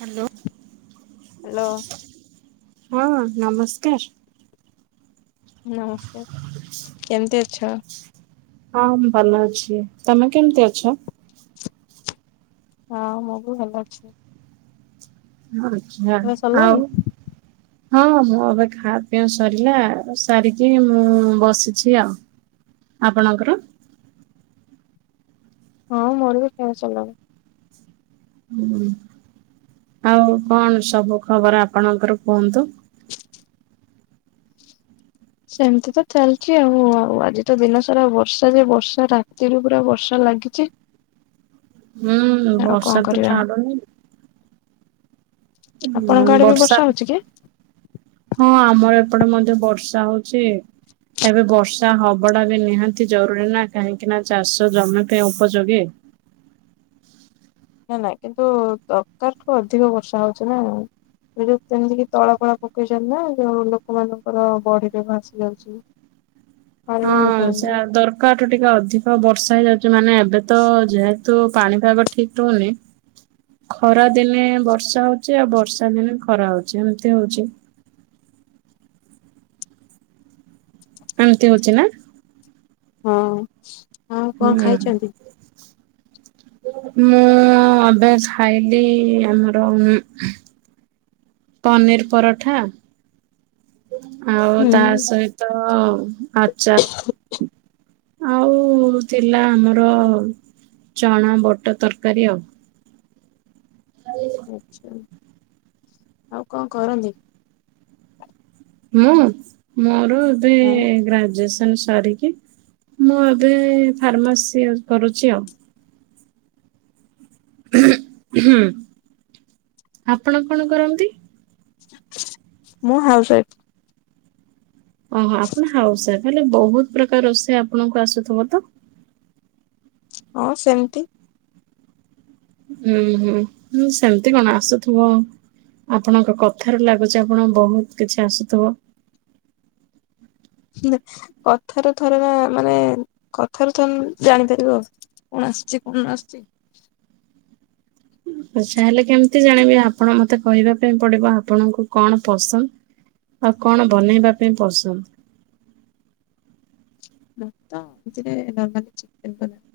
Hello hello ହଁ ନମସ୍କାର। ନମସ୍କାର କେମତି ଅଛ? ହଁ ମୁଁ ଭଲ ଅଛି ତମେ କେମିତି ଅଛ? ହଁ! ଭଲ ଅଛି। ତମେ ସରିଲାଣି? [inaudible] [unintelligible] ହଁ! ଏବେ ଖା-ପିଅ ସରିଲା, ସାରିକି ବସିଛି ଆଉ। ଆପଣ ଙ୍କ ହଁ! ମୋର ବି ଖାଇବା ସଲାଣି। ଆଉ କ'ଣ ସବୁ ଖବର୍, ଆପଣଙ୍କର କୁହନ୍ତୁ? ସେମ୍ତିତ ଚାଲ୍ଚି ଆଉ, ଆଜି ତ ଦିନ ସାରା ବର୍ଷା ଯେ ବର୍ଷା। ରାତିରୁ ପୁରା ବର୍ଷା ଲାଗି [inaudible] ହୁଁ, ବର୍ଷା ତ ଛାଡୁନି। ଆପଣଙ୍କ ଆଡେ ବି ବର୍ଷା ହଉଛି କି? [inaudible] ହଁ! ଆମର ଏପଟେ ମଧ୍ୟ ବର୍ଷା ହଉଚି। ଏବେ ବର୍ଷା ହବଡା ବି ନିହାତି ଜରୁରୀ ନା, କାହିଁକି ନା ଚାଷ ଜମି ପାଇଁ ଉପଯୋଗୀ। ନା ନା, କିନ୍ତୁ ଦରକାର୍ ଠୁ ଅଧିକ ବର୍ଷା ହଉଚି ନା। ଏଯଉ ତଳପଳା ପକେଇଚନ୍ତି ନା, ଯଉ ଲୋକମାନଙ୍କ ର ବଢ଼ି ରେ ଭାସି ଯାଉଚି। ହଁ! ସେ ଦରକାର୍ ଠୁ ଟିକେ ଅଧିକ ବର୍ଷା ହେଇଯା ମାନେ, ଏବେ ତ ଯେହେତୁ ପାଣିପାଗ ଠିକ୍ ରହୁନି। ଖରା ଦିନେ ବର୍ଷା ହଉଚି, ଆଉ ବର୍ଷା ଦିନେ ଖରା ହଉଚି ଏମ୍ତି ହଉଚି। ଏମ୍‌ତି ହଉଚି ନା। ହଁ! ଆଉ କ'ଣ ହୁଁ ଖାଇଚନ୍ତି? ମୁଁ ଅବେ ଖାଇଲି ଆମ୍ର ପନିର୍ ପରଠା। ଆଉ ହୁଁ ତା'ସହିତ ଆଚାର୍ ଆଉ ଥିଲା, ଆମ୍ର ଚଣା ବଟ ତରକାରୀ ଆଉ। ଆ ଆଉ ଙ୍କ କରନ୍ତି? ମୋର ଏବେ ଗ୍ରାଜୁଏ ମୁଁ ଏବେ ଫାର୍ମାସି କରୁଚି ଆଉ ଆପଣ କ'ଣ କରନ୍ତି? ମୁଁ ହାଉସ୍‌ ୱାଇପ୍। ଓହୋ! ଆପଣ ହାଉସ୍‌ ୱାଇପ୍, ହେଲେ ବହୁତ୍ ପ୍ରକାର୍ ରୋଷେଇ ଆପଣଙ୍କୁ ଆସୁଥୁବ ତ? ହଁ! ସେମ୍ତି ଉଁ ହୁଁ, ସେମ୍ତି କ'ଣ ଆସୁଥୁବ? ଆପଣଙ୍କ କଥାରୁ ଲାଗୁଚି, ଆପଣ ବହୁତ୍ କିଛି ଆସୁ--ବ। [inaudible] [inaudible] ହେଲେ କେମ୍ତି ଜାଣିବି? ଆପଣ ମତେ କହିବା ପାଇଁ ପଡିବ, ଆପଣଙ୍କୁ କ'ଣ ପସନ୍ଦ୍। ଆଉ କ'ଣ ବନେଇବା ପାଇଁ ପସନ୍ଦ୍? [inaudible]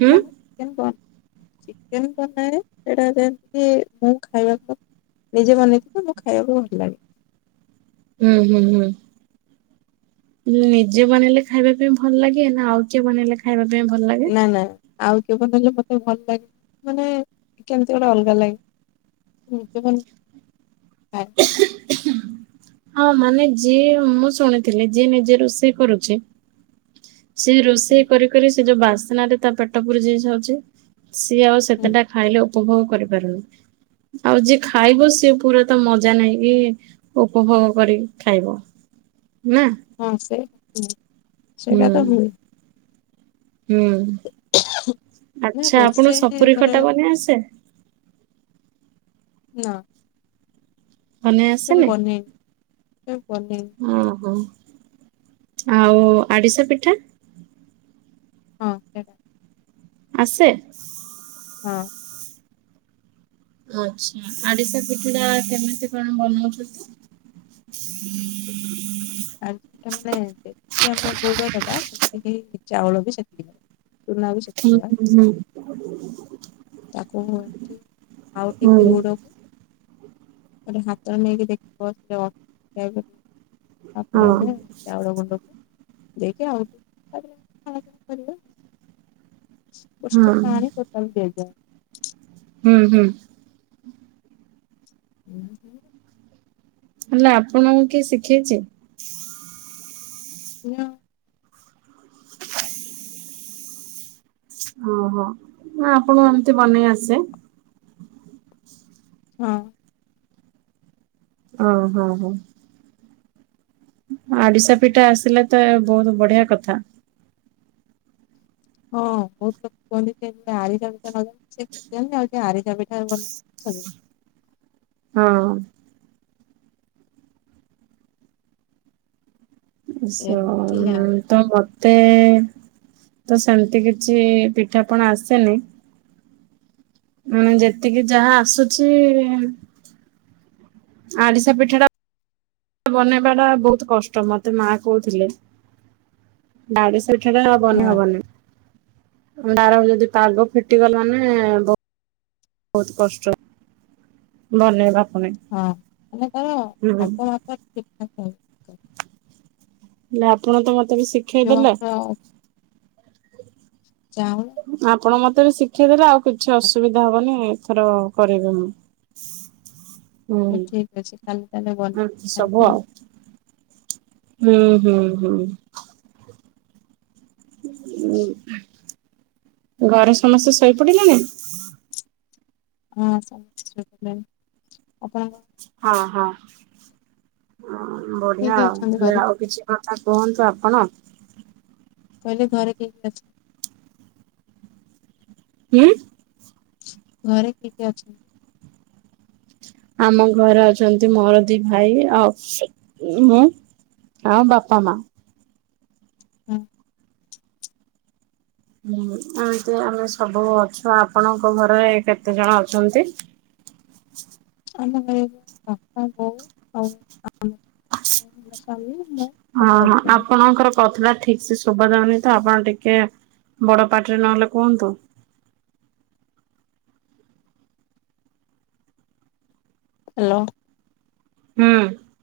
ହୁଁ [inaudible] ନିଜେ ବନେଇ ତ, ମୁଁ ଖାଇବାକୁ ଭଲ୍‌ ଲାଗେ। [inaudible] ନିଜେ ବନେଇଲେ ଖାଇବା ପାଇଁ ଭଲ୍‌ ଲାଗେ? ନା ଆଉ କିଏ ବନେଇଲେ ଖା ଖାଇବା ପାଇଁ ଭଲ୍ ଲା ନା ନା ଆଉ କିଏ ବନେଇଲେ ମତେ ଭଲ ଲା, ମାନେ କେମ୍ତି ଗୋଟେ ଅଲଗା ଲା ଁ ତ ଆ ହଁ! ମାନେ ଯିଏ ମୁଁ ଶୁଣିଥିଲି, ଯିଏ ନିଜେ ରୋଷେଇ କରୁ ସେ, ହୁଁ ରୋଷେଇ କରି କରି ସେ ଯଉ ବାସ୍ନାରେ ତା' ପେଟ ପୁରି---ଯାଉଚି। ସିଏ ଆଉ ହୁଁ ସେତେଟା ଖାଇଲେ ଉପଭୋଗ କରିପାରୁନି। ଆଉ ଯିଏ ଖାଇବ ସିଏ ପୁରା ତ ମଜା ନେଇକି ଉପଭୋଗ କରିକି ଖାଇବ ନା? ହଁ ସେ ହୁଁ ହୁଁ ସେଇଟା ତ ହୁଏ। ହୁଁ ନା ଆଚ୍ଛା ଆପଣଙ୍କୁ ରୋଷେଇ ସପୁରୀ ଘରେ ଖଟା ବନେଇ ଆସେ? ନା। ବନେଇ କେବେ ଆସେନି? ବନେଇନି କେବେ ବନେଇନି। ଓହୋ ଆଉ ଆଡିଶା ପିଠା? ହଁ ସେଇଟା ଆସେ? ହଁ। ଆଚ୍ଛା ଆଡିଶା ପିଠାଟା କେମିତି କଣ ବନଉଛନ୍ତି? ଆ [unintelligible] ପିଠା ମାନେ ଯେତିକି ଆମର ଗୁଡ ଦବା ସେତିକି ଚାଉଳ ବି ସେତିକି ଦବା‌। ହୁଁ ହୁଁ ହୁଁ। ତାକୁ କୁହନ୍ତି ଆଉ ହଁ ଟିକେ ଗୁଡ ଗୋଟେ ହାତରେ ନେଇକି ଦେଖିବ ସେ ଅ ସେଇଆକୁ। ତାପରେ ଆମେ ହଁ। ଚାଉଳ ଗୁଣ୍ଡକୁ ଦେଇକି ଆଉ [inaudible] କରିବା। [unintelligible] ପାଣି ଟୋଟାଲ୍ ଦିଆଯାଏ। ହୁଁ ହୁଁ। ହୁଁ ହୁଁଁ। ହେଲା ଆପଣଙ୍କୁ କିଏ ଶିଖେଇଛି? [inaudible] ଓହୋ ନା ଆପଣଙ୍କୁ ଏମତି ବନେଇ ଆସେ? ହଁ। ଓ ହୋ ହୋ। ଆଡିଶା ପିଠା ଆସିଲେ ତ ବହୁତ ବଢିଆ କଥା। ହଁ ବହୁତ ଲୋକ କୁହନ୍ତି ଯେ ତତେ ଆରିଷା ପିଠା [unintelligible] ଶିଖିଚନ୍ତି ଆଉ ସେ ଆରିଶା ପିଠା ବନେଇ ସବୁବେଳେ। ହଁ। ଉ ସ ଏମିତି ଉଁ ଆଉ ତ ମତେ ତ ସେମତି କିଛି ପିଠା ପଣା ଆସେନି। ମାନେ ଯେତିକି ଯାହା ଆସୁଛି ଆରିସା ପିଠା ଟା ବନେଇବା ଟା ବହୁତୁ କଷ୍ଟ ମତେ ମାଆ କହୁଥିଲେ। ଆରିସା ପିଠାଟା ବନେଇ ହଁ। ହବନି ତାର ଯଦି ପାଗ ଫିଟିବ ମାନେ ବ ବହୁତ କଷ୍ଟ ବନେଇବା। ପୁଣି। ହଁ ମାନେ ତାର ହୁଁ ଭାଗ ମାପ ଠିକ୍ ଠାକ୍ [inaudible] ହେଲେ ଆପଣ ତ ମତେ ବି ଯୋଉ ଶିଖେଇଦେଲେ। ଆମର ଚାଉଳ ଆପଣ ମତେ ବି ଶିଖେଇ ଦେଲେ ଆଉ କିଛି ଚାଉଳ ଅସୁବିଧା ହବନି। ଏଥରକ କରିବି ମୁଁ। ଠିକ ଅଛି କାଲି ତାହେଲେ ହୁଁ ବନେଇକି [unintelligible] ସବୁ ଖାଇବେ ଆଉ। ହୁଁ ହୁଁ ହୁଁ। ଉ ଘରେ ସମସ୍ତେ ଶୋଇ ପଡିଲେଣି? ହଁ ସମସ୍ତେ ଶୋଇ ପଡେଲେଣି ଆପଣଙ୍କ ହଁ ହଁ ଅଁ କିଏ ବଢିଆ କିଏ ଆଉ ଅଛନ୍ତି ହେଲେ ଘରେ? ଆଉ କିଛି କଥା କୁହନ୍ତୁ ଆପଣ। କହିଲି ଘରେ କିଏ କିଏ ଅଛ ଉଁ? ଘରେ କିଏ କିଏ ଅଛ ଆମ ଘରେ ଅଛନ୍ତି ମୋର ଦି ଭାଇ ଆଉ ମୁଁ। ଆଉ ବାପା ମା। ହୁଁ। ହୁଁ ଏମିତି ଆମେ ସବୁ ଅଛୁ ଆପଣଙ୍କ ଘରେ କେତେ ଜଣ ଅଛନ୍ତି? ଆମ ଘରେ ବାପା ବୋଉ ଆଉ ଆମେ ସ୍ବାମୀ ହଁ ହଁ ଆପଣ କଥାଟା ଠିକ ସେ ଶୁଭା ଯାଉନି ତ ଆପଣ ଟିକେ ବଡ ପାଟିରେ ନହେଲେ କୁହନ୍ତୁ। ହାଲୋ। ହୁଁ ହଁ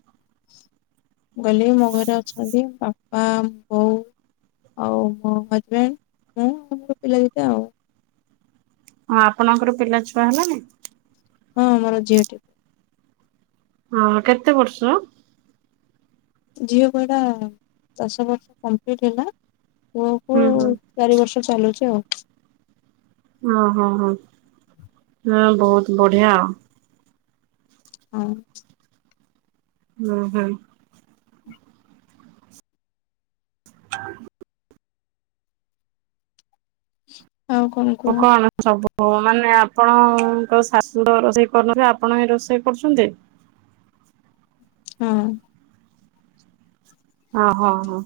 ମୁଁ କହିଲି ମୋ ଘରେ ଅଛନ୍ତି ବାପା ବୋଉ ଆଉ ମୋ ହଜବେଣ୍ଡ ମୁଁ ଆଉ ମୋର ପିଲା ଦିଟା ଆଉ। ହଁ ଆପଣଙ୍କର ପିଲା ଛୁଆ ହେଲାନି? ହଁ ମୋର ଝିଅଟି ହଁ କେତେ ବର୍ଷ? ଝିଅକୁ ଏଟା ଦଶ ବର୍ଷ କମ୍ପ୍ଲିଟ ହେଲା ପୁଅକୁ ହୁଁ ହୁଁ ଚାରି ବର୍ଷ ଚାଲୁଚି ଆଉ। ୱ ହୋ ହୋ ହଁ ବହୁତ ବଢିଆ ଆଉ। ହଁ। [unintelligible] [inaudible] ଆଉ କଣ? ଓ କୁହ କନ ସବୁ ମାନେ ଆପଣଙ୍କ ଶାଶୁ ରୋଷେଇ କରୁନଥିଲେ ଆପଣ ହିଁ ରୋଷେଇ କରୁଛନ୍ତି ଯେ ହଁ। ହଁ ହଁ ହଁ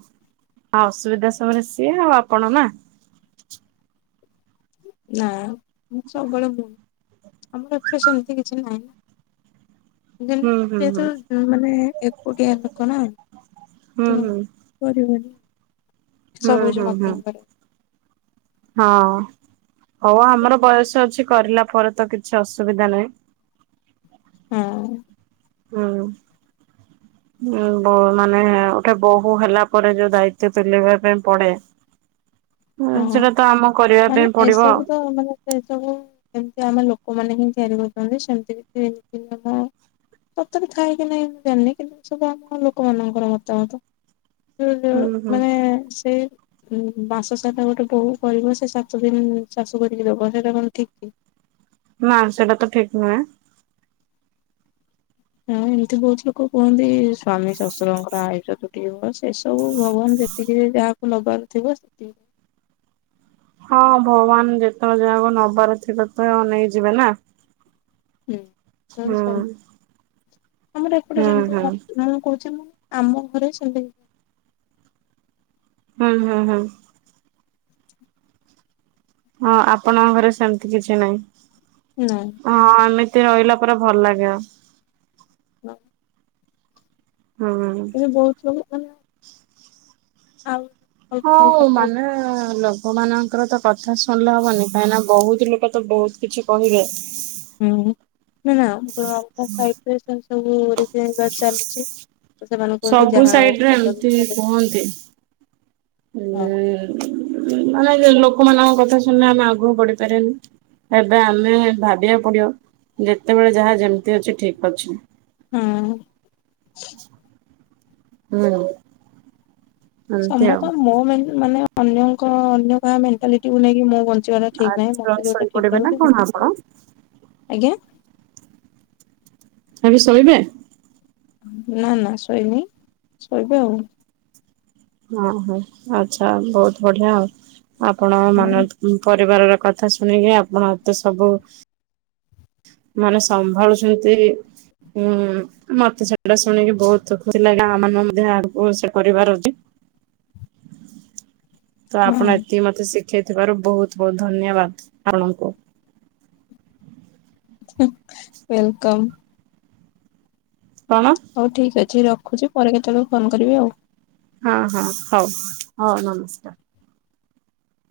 ଆଉ ଅସୁବିଧା ସମୟରେ ସିଏ ଆଉ ଆପଣ ନା ନା ମୁ ସବୁବେଳେ ମୁ ଆମର ଏପଟେ ସେମତି କିଛି ନାହିଁ ନାଇ। ହୁଁ ହୁଁ ହୁଁ [unintelligible] ମାନେ ଏକୁଟିଆ ଲୋକ ନା ହୁଁ ତ ହୁଁ। କରିବନି ହୁଁ ହୁଁ ସବୁଜ ହୁଁ ମତେ ହିଁ କହିଲ ହଁ ହଉ ଆମର ବୟସ ଅଛି କରିଲା ପରେ ତ କିଛି ଅସୁବିଧା ନାହିଁ। ହଁ। ହୁଁ। ଉଁ ବ ମାନେ ଗୋଟେ ବୋହୁ ହେଲା ପରେ ଯୋଉ ଦାୟିତ୍ଵ ତୁଲେଇବା ପାଇଁ ପଡେ [inaudible] ହୁଁ ହଁ ସେଟା ତ ଆମ କରିବା ମାନେ ପାଇଁ ପଡିବ ଆଉ। ଏସବୁ ତ ମାନେ ସେ ସବୁ ଯେମତି ଆମ ଲୋକମାନେ ହିଁ ତିଆରି କରୁଛନ୍ତି ସେମିତି କିଛି [unintelligible] ସତରେ ଥାଏ କି ନାଇଁ ମୁଁ ଜାନନି କିନ୍ତୁ ଏ ସବୁ ଆମ ଲୋକମାନଙ୍କର ମତାମତ। ହୁଁ [unintelligible] ହୁଁ ମାନେ ସେ ବାସ ସହିତା ଗୋଟେ ବୋହୁ ପରିବ ସେ ସାତ ଦିନ ଚାଷ କରିକି ଦେବ ହେରା କଣ ଠିକ୍ ନା ସେଟା ତ ଠିକ୍ ନୁହେଁ। ହଁ ଏମିତି ବହୁତ ଲୋକ କୁହନ୍ତି ସ୍ଵାମୀ ଶ୍ୱଶୁରଙ୍କ ପାଇଁ ଆୟୁଷ ଟିବ ସେ ସବୁ ଭଗବାନ ଯେତିକି ଯାହାକୁ ନବାର ଥିବ ସେତିକି ହଁ ଭଗବାନ ଯେତେବେଳେ ଜାଗାକୁ ନବାର ଥିବ ଅ ନେଇ ଯିବେ ନା। ହୁଁ ହୁଁ [unintelligible] ଆମର ଏପଟେ ହୁଁ ଯେମତି ହୁଁ ମୁଁ ମୁଁ କହୁଛି ମୁଁ ଆମ ଘରେ ଚଲେଇ ହୁଁ ହୁଁ ହୁଁ। ହଁ ଆପଣଙ୍କ ଘରେ ସେମତି କିଛି ନାଇ। ହୁଁ ନା ହଁ ଏମିତି ରହିଲା ପରେ ଭଲ ଲାଗେ ଆଉ। ମୁଁ ଓହୋ। କିୁ ବହୁତ ସବୁ ଆଉ ହଁ ଅଲଗା ଅଲଗା ଟାଇପ ମାନେ ଲୋକ ମାନଙ୍କର ତ କଥା ଶୁଣିଲେ ହବନି କାହିଁକି ନା ବହୁତ ଲୋକ ତ ବହୁତ କିଛି କହିବେ। [unintelligible] ସେମାନେ କୁହନ୍ତି ସବୁ ଯାହା ହଉ ସାଇଡରେ ସାତ ଏମିତି ଦିନରେ କୁହନ୍ତି। ହଁ ହୁଁ। ମାନେ ଲୋକମାନଙ୍କ କଥା ଶୁଣିଲେ ଆମେ ଆଗକୁ ବଢିପାରନି। ଏବେ ଆମେ ଭାବିବାକୁ ପଡିବ ଯେତେବେଳେ ଯାହା ଯେମିତି ଅଛି ଠିକ ଅଛି। ହଁ। ହୁଁ। ଏମିତି ଆଉ। ସମସ୍ତ ମୋ ମାନେ ଅନ୍ୟଙ୍କ ଅନ୍ୟ କାହା ମେଣ୍ଟାଲିଟିକୁୁ ନେଇକି ମୁଁ ବନ୍ ଞ୍ଚିବା ଟା ଠିକ ନାହିଁ ଆଛା ମତେ ଯଉଟା ଠିକ ଶୋଇପଡିବେ ନା ଲାଗୁଛି କଣ ଆପଣ ମୁଁ ଆଜ୍ଞା। ଭ ବି ଶୋଇବେ? ନା ନା ଶୋଇନି ଶୋଇବେ ଆଉ। ଓ ହୋ ଆଚ୍ଛା ବହୁତ ବଢିଆ ଆଉ ଆପଣ ମାନ ହଁ ପରିବାର ର କଥା ଶୁଣିକି ଆପଣ ତ ସବୁ ମାନେ ସମ୍ଭାଳୁଛନ୍ତି ଉଁ ମତେ ସେଟା ଶୁଣିକି ବହୁତ ଖୁସି ଲାଗେ ଜଗାଁ ମାନଙ୍କୁ ମଧ୍ୟ ଆଗକୁ ସେ କରିବାର ଅଛି ତ ହଁ ଆପଣ ଏତିକି ମତେ ଶିଖେଇଥିବାରୁ ବହୁତ ବହୁତ ଧନ୍ୟବାଦ ଆପଣଙ୍କୁ। ୱେଲକମ୍। କଣ? ହଉ ଠିକ୍ ଅଛି ରଖୁଛି ପରେ କେତେବେଳକୁ ଫୋନ କରିବି ଆଉ। ହଁ ହଁ ହଉ ହଉ ନମସ୍କାର।